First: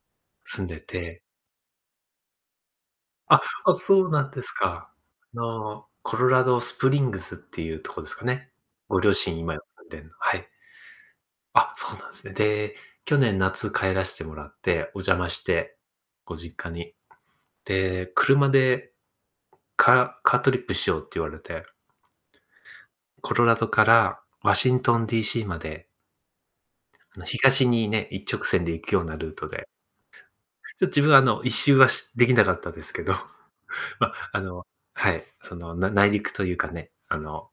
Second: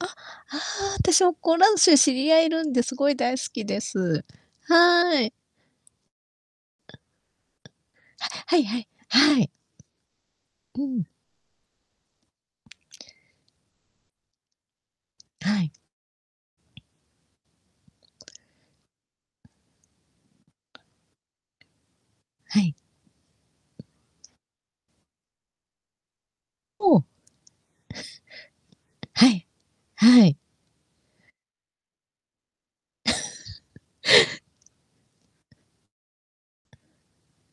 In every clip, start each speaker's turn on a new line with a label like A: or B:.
A: あ、あ
B: 住んで
A: あ、
B: て
A: 私もコロラド州知り合いいるんで、すごい大
B: あ、
A: 好き
B: あ、
A: で
B: そうな
A: す。
B: んですか。
A: はい。
B: あの、コロラドスプリングスっていうとこですか
A: は、
B: ね。
A: はいはい。
B: ご両親
A: はい。
B: 今住んでんの。はい。
A: うん。
B: あ、そうなんすね。で、去年、夏帰らしてもらって、お邪魔し
A: はい。
B: て、ご実家に。で、車で、カカートリップしようって言われて。
A: はい。
B: コロラドからワシントン D.C. まで。
A: おお。
B: あの東にね、一直線で行くよう な
A: は
B: ルー
A: い。
B: トで。
A: はい。
B: ちょっと自分はあの1周はしできなかったですけど。ま、あの、はい、その、な内陸というかね、あの、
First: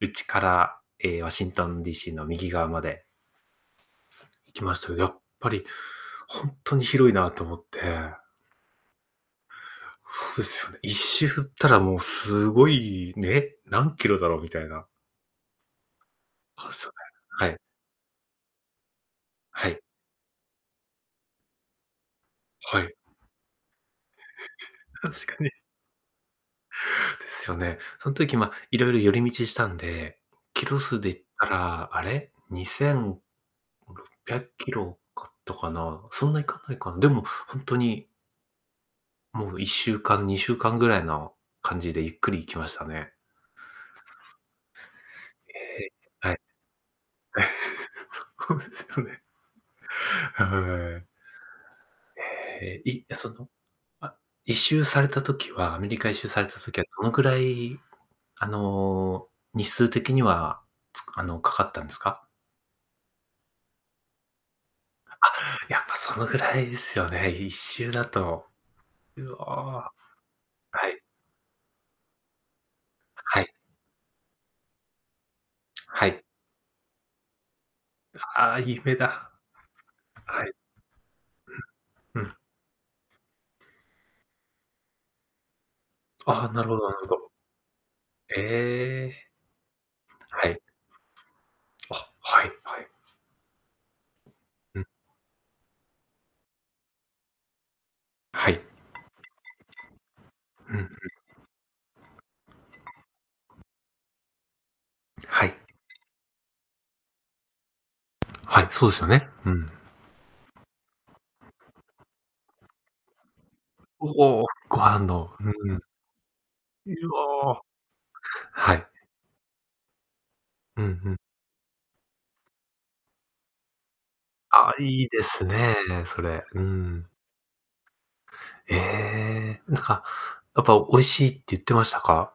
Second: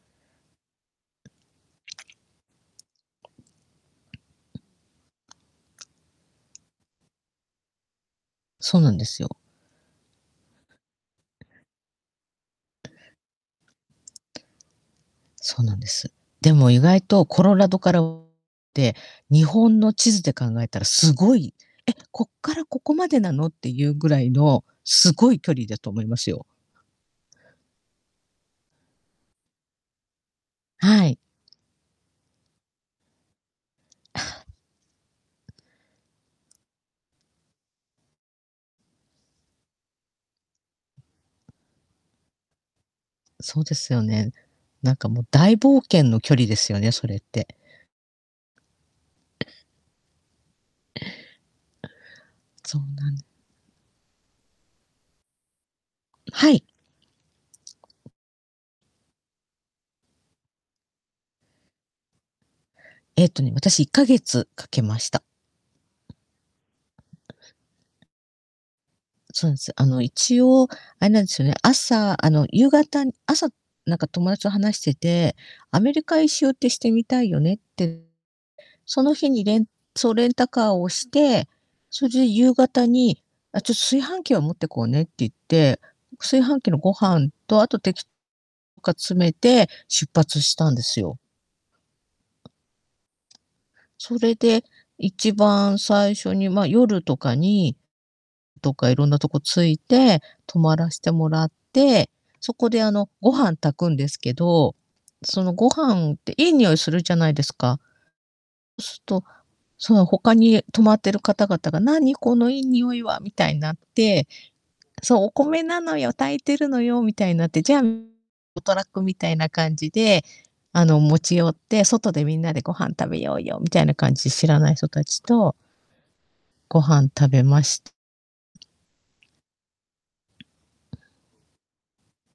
B: 内からええ、ワシントン D.C. の右側まで行きましたけど、やっぱりほんとに広いなと思って。
A: そうなんですよ。
B: そうですよね。1周ったらもうすごい、ね、何キロだろうみたいな
A: そうなんです。でも
B: あ、
A: 意
B: そうね。
A: 外とコ
B: は
A: ロ
B: い。
A: ラドからって、日
B: は
A: 本
B: い。
A: の地図で考えたらすごい、え、こっからこ
B: は
A: こ
B: い。
A: までなのっていうぐら いのす
B: 確
A: ご
B: か
A: い
B: に。
A: 距離だと思いますよ。
B: ですよね。そん時、ま、いろいろ寄り道したんで、キロ数
A: は
B: で
A: い。
B: 言ったら、あれ、にせんろっぴゃっ きろかったかな、そんないかないかな、でもほんとにもう1週間、2週間ぐらいの感じでゆっくり行きましたね。
A: そうですよね。なんかもう大冒
B: ええ、
A: 険の
B: は
A: 距
B: い。
A: 離ですよね、それって。
B: そうですよね。はい。
A: そう
B: へえ、い
A: な
B: あ、
A: ん
B: その、あ、1周されたときはアメリカ1周され
A: は
B: た
A: い。
B: ときはどのくらい、あの、日数的にはつ、あの、かかったんですか？
A: ええとね、私1ヶ月かけまし
B: あ、
A: た。
B: やっぱそのぐらいですよね、1周だと。う
A: そうなんです。あ
B: わ、
A: の一応
B: はい。
A: あれなんですよね、朝、あの、夕方、
B: あ、は
A: 朝
B: い。
A: なんか友達と話してて、「アメリ
B: は
A: カ
B: い。
A: 一周ってしてみたいよね」って
B: ああ、夢
A: その日
B: だ。
A: にレンそうレン
B: は
A: タ
B: い。
A: カーをして、それ
B: うん、う
A: で
B: ん。
A: 夕方に、「あ、ちょっと炊飯器を持ってこうね」って言って、炊
B: ああ、
A: 飯
B: なる
A: 器
B: ほ
A: の
B: ど
A: ご
B: なるほ
A: 飯
B: ど。
A: と、あとてきとか
B: え
A: 詰
B: え。
A: めて出発
B: は
A: し
B: い。
A: たんですよ。
B: あ、はいはい。
A: それで、
B: うん。
A: 一番最初にまあ夜とかに、
B: はい。
A: どっかいろんなとこ着いて、泊
B: う
A: ま
B: んうん。
A: らしてもらって、そこであのご飯炊くんですけど、そ
B: は
A: の
B: い。
A: ご飯っていい匂いするじゃないですか。
B: はい、そうで
A: す
B: す
A: っ
B: よ
A: と、
B: ね。うん。
A: その他に泊まってる方々が、「何、このいい匂いは？」みたいになって、
B: おお、ご飯
A: そう、「お
B: の。
A: 米
B: う
A: な
B: ん。
A: のよ、炊いてるの
B: う
A: よ」みたいになって、
B: お。
A: じゃあ
B: は
A: トラッ
B: い。
A: クみたいな感じで、
B: う
A: あの
B: んうん。
A: 持ち寄って、「外でみんなでご飯食べようよ」みたいな感じで知ら
B: あ
A: ない
B: あ、
A: 人
B: い
A: た
B: い
A: ち
B: です
A: と
B: ね、それ。う
A: ご
B: ん。
A: 飯食べました。
B: へえ。なんか、やっぱ、おいしいって言ってましたか？